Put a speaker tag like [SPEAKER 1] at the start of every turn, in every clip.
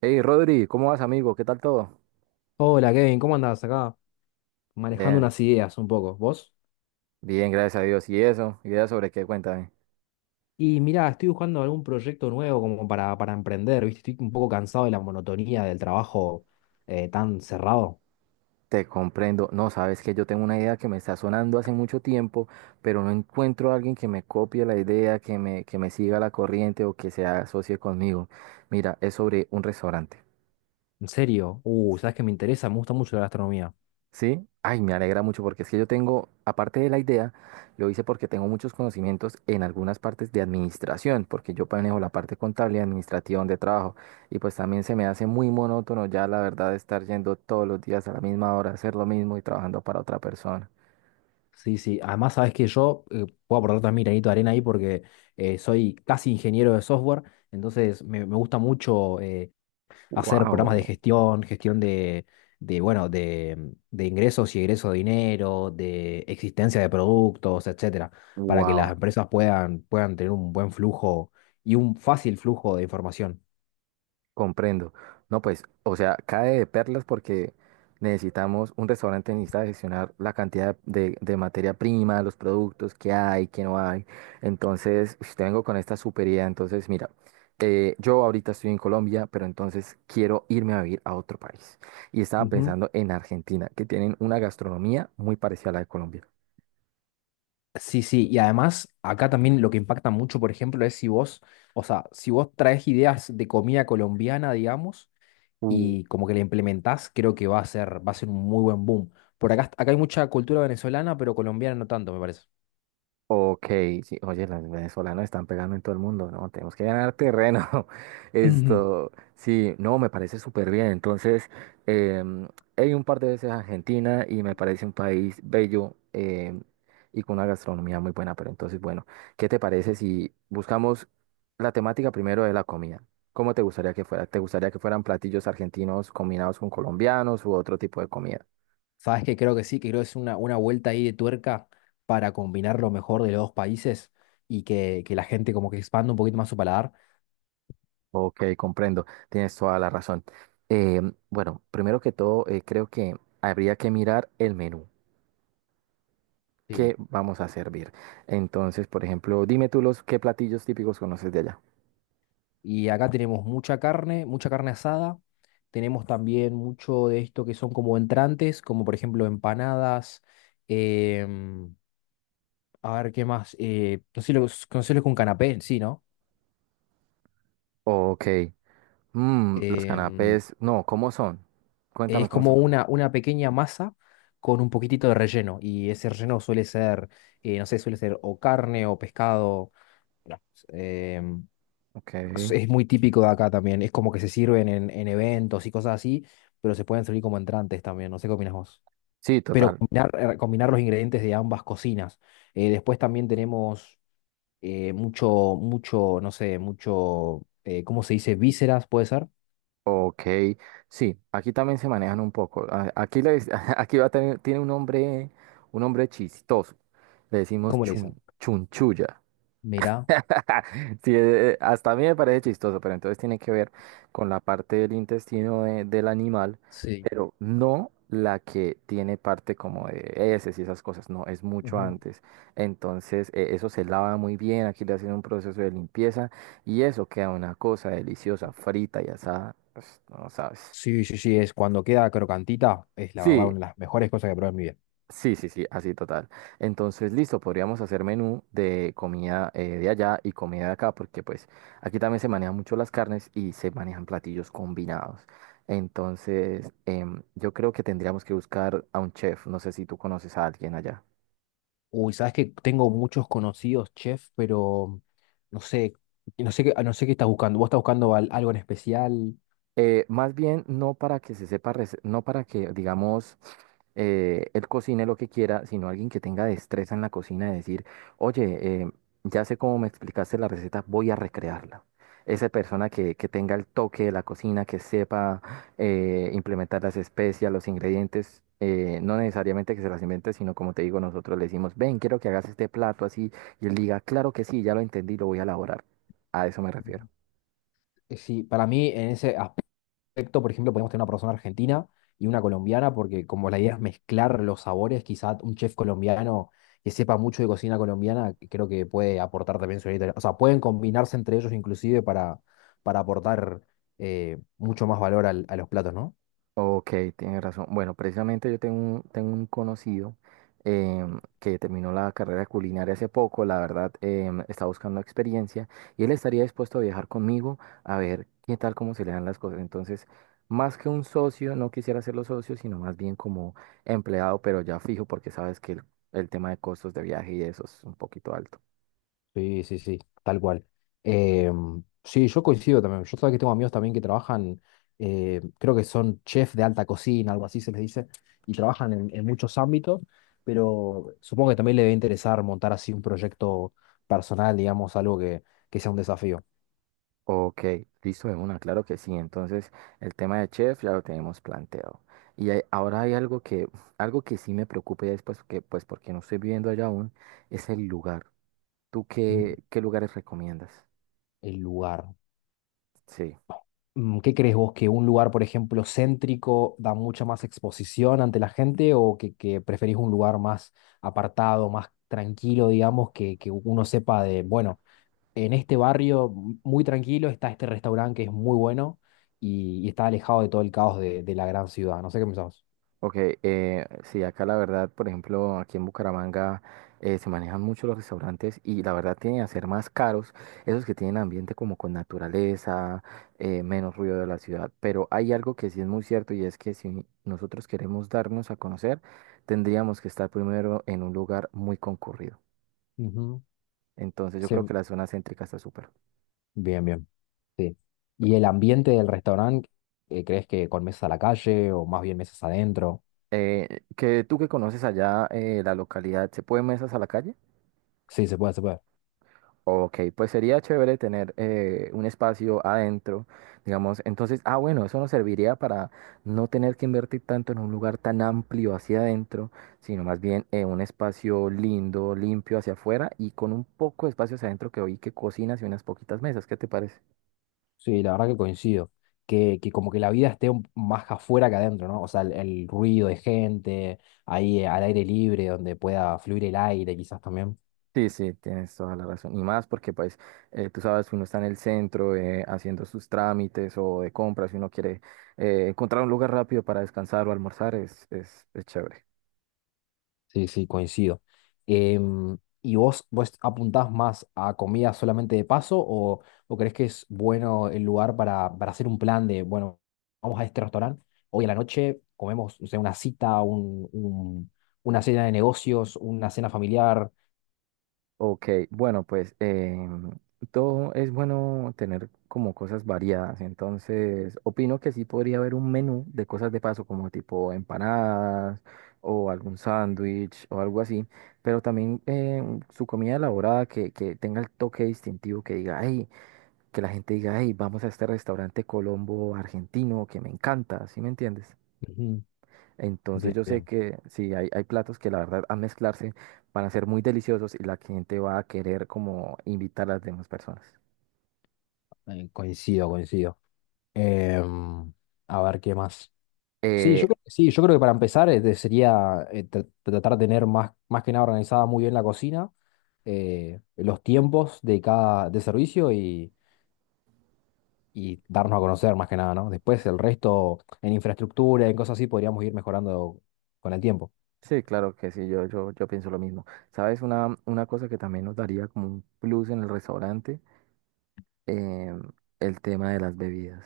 [SPEAKER 1] Hey Rodri, ¿cómo vas amigo? ¿Qué tal todo?
[SPEAKER 2] Hola Kevin, ¿cómo andás acá? Manejando
[SPEAKER 1] Bien,
[SPEAKER 2] unas ideas un poco, ¿vos?
[SPEAKER 1] bien, gracias a Dios. ¿Y eso? ¿Idea sobre qué? Cuéntame.
[SPEAKER 2] Y mirá, estoy buscando algún proyecto nuevo como para emprender, ¿viste? Estoy un poco cansado de la monotonía del trabajo tan cerrado.
[SPEAKER 1] Te comprendo. No, sabes que yo tengo una idea que me está sonando hace mucho tiempo, pero no encuentro a alguien que me copie la idea, que me siga la corriente o que se asocie conmigo. Mira, es sobre un restaurante.
[SPEAKER 2] En serio, sabes que me interesa, me gusta mucho la gastronomía.
[SPEAKER 1] Sí, ay, me alegra mucho porque es que yo tengo, aparte de la idea, lo hice porque tengo muchos conocimientos en algunas partes de administración, porque yo manejo la parte contable y administrativa de trabajo, y pues también se me hace muy monótono ya la verdad estar yendo todos los días a la misma hora, a hacer lo mismo y trabajando para otra persona.
[SPEAKER 2] Sí, sí. Además, sabes que yo puedo aportar también mi granito de arena ahí porque soy casi ingeniero de software, entonces me gusta mucho hacer programas de
[SPEAKER 1] Wow,
[SPEAKER 2] gestión, gestión de, bueno, de ingresos y egresos de dinero, de existencia de productos, etcétera, para que las
[SPEAKER 1] wow.
[SPEAKER 2] empresas puedan tener un buen flujo y un fácil flujo de información.
[SPEAKER 1] Comprendo. No, pues, o sea, cae de perlas porque necesitamos, un restaurante necesita gestionar la cantidad de materia prima, los productos que hay, que no hay. Entonces, ush, te vengo con esta super idea. Entonces, mira, yo ahorita estoy en Colombia, pero entonces quiero irme a vivir a otro país. Y estaba pensando en Argentina, que tienen una gastronomía muy parecida a la de Colombia.
[SPEAKER 2] Sí, sí, y además acá también lo que impacta mucho, por ejemplo, es si vos, o sea, si vos traes ideas de comida colombiana, digamos, y como que la implementás, creo que va a ser un muy buen boom. Por acá, acá hay mucha cultura venezolana, pero colombiana no tanto, me parece.
[SPEAKER 1] Ok, sí, oye, los venezolanos están pegando en todo el mundo, ¿no? Tenemos que ganar terreno.
[SPEAKER 2] Ujú.
[SPEAKER 1] Esto, sí, no, me parece súper bien. Entonces, em, he ido un par de veces a Argentina y me parece un país bello y con una gastronomía muy buena. Pero entonces, bueno, ¿qué te parece si buscamos la temática primero de la comida? ¿Cómo te gustaría que fuera? ¿Te gustaría que fueran platillos argentinos combinados con colombianos u otro tipo de comida?
[SPEAKER 2] ¿Sabes que creo que sí, que creo que es una vuelta ahí de tuerca para combinar lo mejor de los dos países y que la gente como que expanda un poquito más su paladar?
[SPEAKER 1] Ok, comprendo, tienes toda la razón. Eh, bueno, primero que todo, creo que habría que mirar el menú.
[SPEAKER 2] Sí.
[SPEAKER 1] ¿Qué vamos a servir? Entonces, por ejemplo, dime tú los qué platillos típicos conoces de allá.
[SPEAKER 2] Y acá tenemos mucha carne asada. Tenemos también mucho de esto que son como entrantes, como por ejemplo empanadas. em, a ver, ¿qué más? No sé lo, ¿conoces lo canapé, sí, no?
[SPEAKER 1] Ok, mm, los
[SPEAKER 2] Em,
[SPEAKER 1] canapés, no, ¿cómo son? Cuéntame
[SPEAKER 2] es
[SPEAKER 1] cómo se
[SPEAKER 2] como
[SPEAKER 1] preparan.
[SPEAKER 2] una pequeña masa con un poquitito de relleno. Y ese relleno suele ser, no sé, suele ser o carne o pescado. Claro. em,
[SPEAKER 1] Ok,
[SPEAKER 2] es muy típico de acá también. Es como que se sirven en eventos y cosas así, pero se pueden servir como entrantes también. No sé qué opinas vos.
[SPEAKER 1] sí,
[SPEAKER 2] Pero
[SPEAKER 1] total.
[SPEAKER 2] combinar, combinar los ingredientes de ambas cocinas. Después también tenemos mucho, mucho, no sé, mucho, ¿cómo se dice? Vísceras, ¿puede ser?
[SPEAKER 1] Ok, sí, aquí también se manejan un poco. Aquí, aquí va a tener, tiene un nombre chistoso. Le decimos
[SPEAKER 2] ¿Cómo le dicen?
[SPEAKER 1] chunchulla.
[SPEAKER 2] Mirá,
[SPEAKER 1] Sí, hasta a mí me parece chistoso, pero entonces tiene que ver con la parte del intestino del animal,
[SPEAKER 2] sí.
[SPEAKER 1] pero no la que tiene parte como de heces y esas cosas, no, es mucho
[SPEAKER 2] Ujú.
[SPEAKER 1] antes. Entonces, eso se lava muy bien, aquí le hacen un proceso de limpieza y eso queda una cosa deliciosa, frita y asada, pues, no sabes.
[SPEAKER 2] Sí, sí, sí, es cuando queda crocantita, es la verdad
[SPEAKER 1] Sí,
[SPEAKER 2] una de las mejores cosas que probé en mi vida.
[SPEAKER 1] sí, sí, sí, así total. Entonces, listo, podríamos hacer menú de comida de allá y comida de acá, porque pues aquí también se manejan mucho las carnes y se manejan platillos combinados. Entonces, yo creo que tendríamos que buscar a un chef. No sé si tú conoces a alguien allá.
[SPEAKER 2] Uy, sabes que tengo muchos conocidos chefs, pero no sé, no sé qué, ah, no sé qué estás buscando. ¿Vos estás buscando al- algo en especial?
[SPEAKER 1] Más bien, no para que se sepa, no para que, digamos, él cocine lo que quiera, sino alguien que tenga destreza en la cocina de decir, oye, ya sé cómo me explicaste la receta, voy a recrearla. Esa persona que tenga el toque de la cocina, que sepa implementar las especias, los ingredientes, no necesariamente que se las invente, sino como te digo, nosotros le decimos, ven, quiero que hagas este plato así, y él diga, claro que sí, ya lo entendí, lo voy a elaborar. A eso me refiero.
[SPEAKER 2] Ujú. Sí, para mí en ese, as- perfecto, por ejemplo, podemos tener una persona argentina y una colombiana, porque como la idea es mezclar los sabores, quizá un chef colombiano que sepa mucho de cocina colombiana, que creo que puede aportar también su granito de- O sea, pueden combinarse entre ellos inclusive para aportar mucho más valor al- a los platos, ¿no?
[SPEAKER 1] Ok, tienes razón. Bueno, precisamente yo tengo un conocido que terminó la carrera de culinaria hace poco, la verdad, está buscando experiencia y él estaría dispuesto a viajar conmigo a ver qué tal, cómo se le dan las cosas. Entonces, más que un socio, no quisiera serlo socio, sino más bien como empleado, pero ya fijo, porque sabes que el tema de costos de viaje y eso es un poquito alto.
[SPEAKER 2] Sí, sí, sí, tal cual. Em, sí, yo coincido también. Yo sabía que tengo amigos también que trabajan, creo que son chefs de alta cocina, algo así se les dice, y trabajan en muchos ámbitos, pero supongo que también le debe interesar montar así un proyecto personal, digamos, algo que sea un desafío.
[SPEAKER 1] Ok, listo de una, claro que sí. Entonces, el tema de chef ya lo tenemos planteado. Y ahora hay algo que sí me preocupa y es pues que, pues porque no estoy viviendo allá aún, es el lugar. ¿Tú
[SPEAKER 2] Mm.
[SPEAKER 1] qué lugares recomiendas?
[SPEAKER 2] El lugar.
[SPEAKER 1] Sí.
[SPEAKER 2] Mm, ¿qué crees vos? ¿Que un lugar, por ejemplo, céntrico da mucha más exposición ante la gente o que preferís un lugar más apartado, más tranquilo, digamos, que uno sepa de, bueno, en este barrio m- muy tranquilo está este restaurante que es muy bueno y está alejado de todo el caos de la gran ciudad? No sé qué pensás.
[SPEAKER 1] Ok, sí, acá la verdad, por ejemplo, aquí en Bucaramanga se manejan mucho los restaurantes y la verdad tienen a ser más caros esos que tienen ambiente como con naturaleza, menos ruido de la ciudad. Pero hay algo que sí es muy cierto y es que si nosotros queremos darnos a conocer, tendríamos que estar primero en un lugar muy concurrido.
[SPEAKER 2] Ujú.
[SPEAKER 1] Entonces yo
[SPEAKER 2] Sí,
[SPEAKER 1] creo que la zona céntrica está súper.
[SPEAKER 2] bien, bien. Sí. ¿Y el ambiente del restaurante, crees que con mesas a la calle o más bien mesas adentro?
[SPEAKER 1] Que tú que conoces allá la localidad, ¿se pueden mesas a la calle?
[SPEAKER 2] Sí, se puede, se puede.
[SPEAKER 1] Ok, pues sería chévere tener un espacio adentro, digamos. Entonces, ah, bueno, eso nos serviría para no tener que invertir tanto en un lugar tan amplio hacia adentro, sino más bien un espacio lindo, limpio hacia afuera y con un poco de espacio hacia adentro que oí que cocinas y unas poquitas mesas. ¿Qué te parece?
[SPEAKER 2] Sí, la verdad que coincido. Que como que la vida esté un- más afuera que adentro, ¿no? O sea, el ruido de gente, ahí al aire libre, donde pueda fluir el aire quizás también.
[SPEAKER 1] Sí, sí, tienes toda la razón. Y más porque, pues, tú sabes, uno está en el centro haciendo sus trámites o de compras, si uno quiere encontrar un lugar rápido para descansar o almorzar, es es chévere.
[SPEAKER 2] Sí, sí, coincido. Em, ¿y vos, vos apuntás más a comida solamente de paso o crees que es bueno el lugar para hacer un plan de, bueno, vamos a este restaurante, hoy a la noche comemos, no sé, una cita, un- una cena de negocios, una cena familiar?
[SPEAKER 1] Ok, bueno, pues todo es bueno tener como cosas variadas, entonces opino que sí podría haber un menú de cosas de paso como tipo empanadas o algún sándwich o algo así, pero también su comida elaborada que tenga el toque distintivo, que diga, ay, que la gente diga, ay, vamos a este restaurante Colombo argentino que me encanta, ¿sí me entiendes?
[SPEAKER 2] Ujú.
[SPEAKER 1] Entonces
[SPEAKER 2] Bien,
[SPEAKER 1] yo sé
[SPEAKER 2] bien,
[SPEAKER 1] que sí, hay platos que la verdad al mezclarse van a ser muy deliciosos y la gente va a querer como invitar a las demás personas.
[SPEAKER 2] coincido, coincido. Em, a ver qué más. Sí,
[SPEAKER 1] Eh,
[SPEAKER 2] yo creo que sí, yo creo que para empezar te sería tra- tratar de tener más, más que nada organizada muy bien la cocina, los tiempos de cada de servicio y darnos a conocer más que nada, ¿no? Después el resto en infraestructura, en cosas así, podríamos ir mejorando con el tiempo.
[SPEAKER 1] sí, claro que sí, yo pienso lo mismo. ¿Sabes? Una cosa que también nos daría como un plus en el restaurante, em, el tema de las bebidas.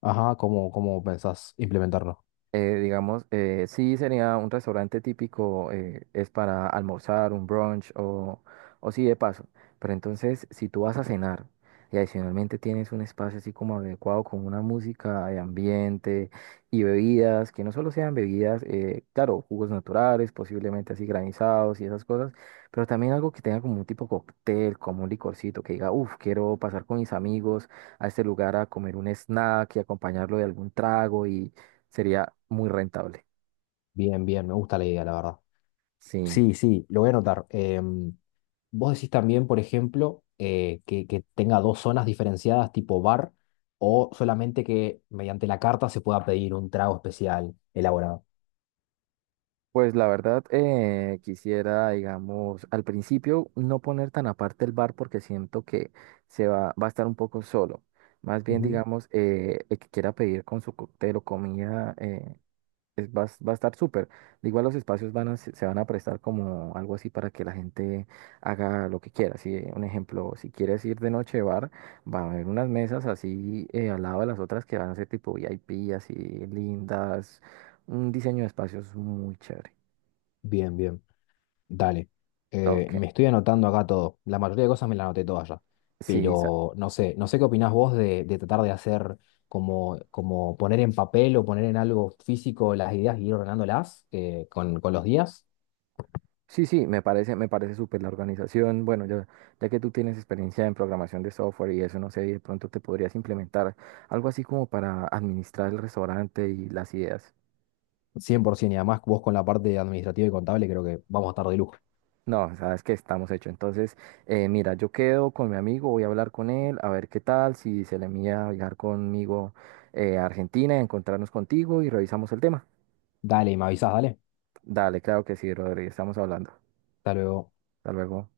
[SPEAKER 2] Ajá, ¿cómo, cómo pensás implementarlo?
[SPEAKER 1] Eh, digamos, sí sería un restaurante típico, es para almorzar, un brunch o sí de paso. Pero entonces, si tú vas a cenar y adicionalmente tienes un espacio así como adecuado con una música de ambiente y bebidas, que no solo sean bebidas, claro, jugos naturales, posiblemente así granizados y esas cosas, pero también algo que tenga como un tipo cóctel, como un licorcito, que diga, uff, quiero pasar con mis amigos a este lugar a comer un snack y acompañarlo de algún trago. Sería muy rentable.
[SPEAKER 2] Bien, bien, me gusta la idea, la verdad.
[SPEAKER 1] Sí.
[SPEAKER 2] Sí, sí, lo voy a anotar. Em, vos decís también, por ejemplo, que tenga dos zonas diferenciadas tipo bar o solamente que mediante la carta se pueda pedir un trago especial elaborado.
[SPEAKER 1] Pues la verdad, quisiera, digamos, al principio no poner tan aparte el bar porque siento que va a estar un poco solo. Más bien,
[SPEAKER 2] Ujú.
[SPEAKER 1] digamos, el que quiera pedir con su cóctel o comida, va a estar súper. De igual los espacios van a, se van a prestar como algo así para que la gente haga lo que quiera. Si, un ejemplo, si quieres ir de noche de bar, va a haber unas mesas así al lado de las otras que van a ser tipo VIP, así lindas. Un diseño de espacios muy chévere.
[SPEAKER 2] Bien, bien. Dale.
[SPEAKER 1] Ok.
[SPEAKER 2] Me estoy anotando acá todo. La mayoría de cosas me las anoté todas ya.
[SPEAKER 1] Sí,
[SPEAKER 2] Pero no sé, no sé qué opinás vos de tratar de hacer como, como poner en papel o poner en algo físico las ideas y ir ordenándolas con los días.
[SPEAKER 1] sí, sí, me parece súper la organización. Bueno, ya que tú tienes experiencia en programación de software y eso, no sé, de pronto te podrías implementar algo así como para administrar el restaurante y las ideas.
[SPEAKER 2] 100%, y además vos con la parte administrativa y contable creo que vamos a estar de lujo.
[SPEAKER 1] No, sabes que estamos hechos. Entonces, mira, yo quedo con mi amigo, voy a hablar con él, a ver qué tal, si se le mía viajar conmigo a Argentina, encontrarnos contigo y revisamos el tema.
[SPEAKER 2] Dale, y me avisás, dale.
[SPEAKER 1] Dale, claro que sí, Rodri, estamos hablando.
[SPEAKER 2] Hasta luego.
[SPEAKER 1] Hasta luego.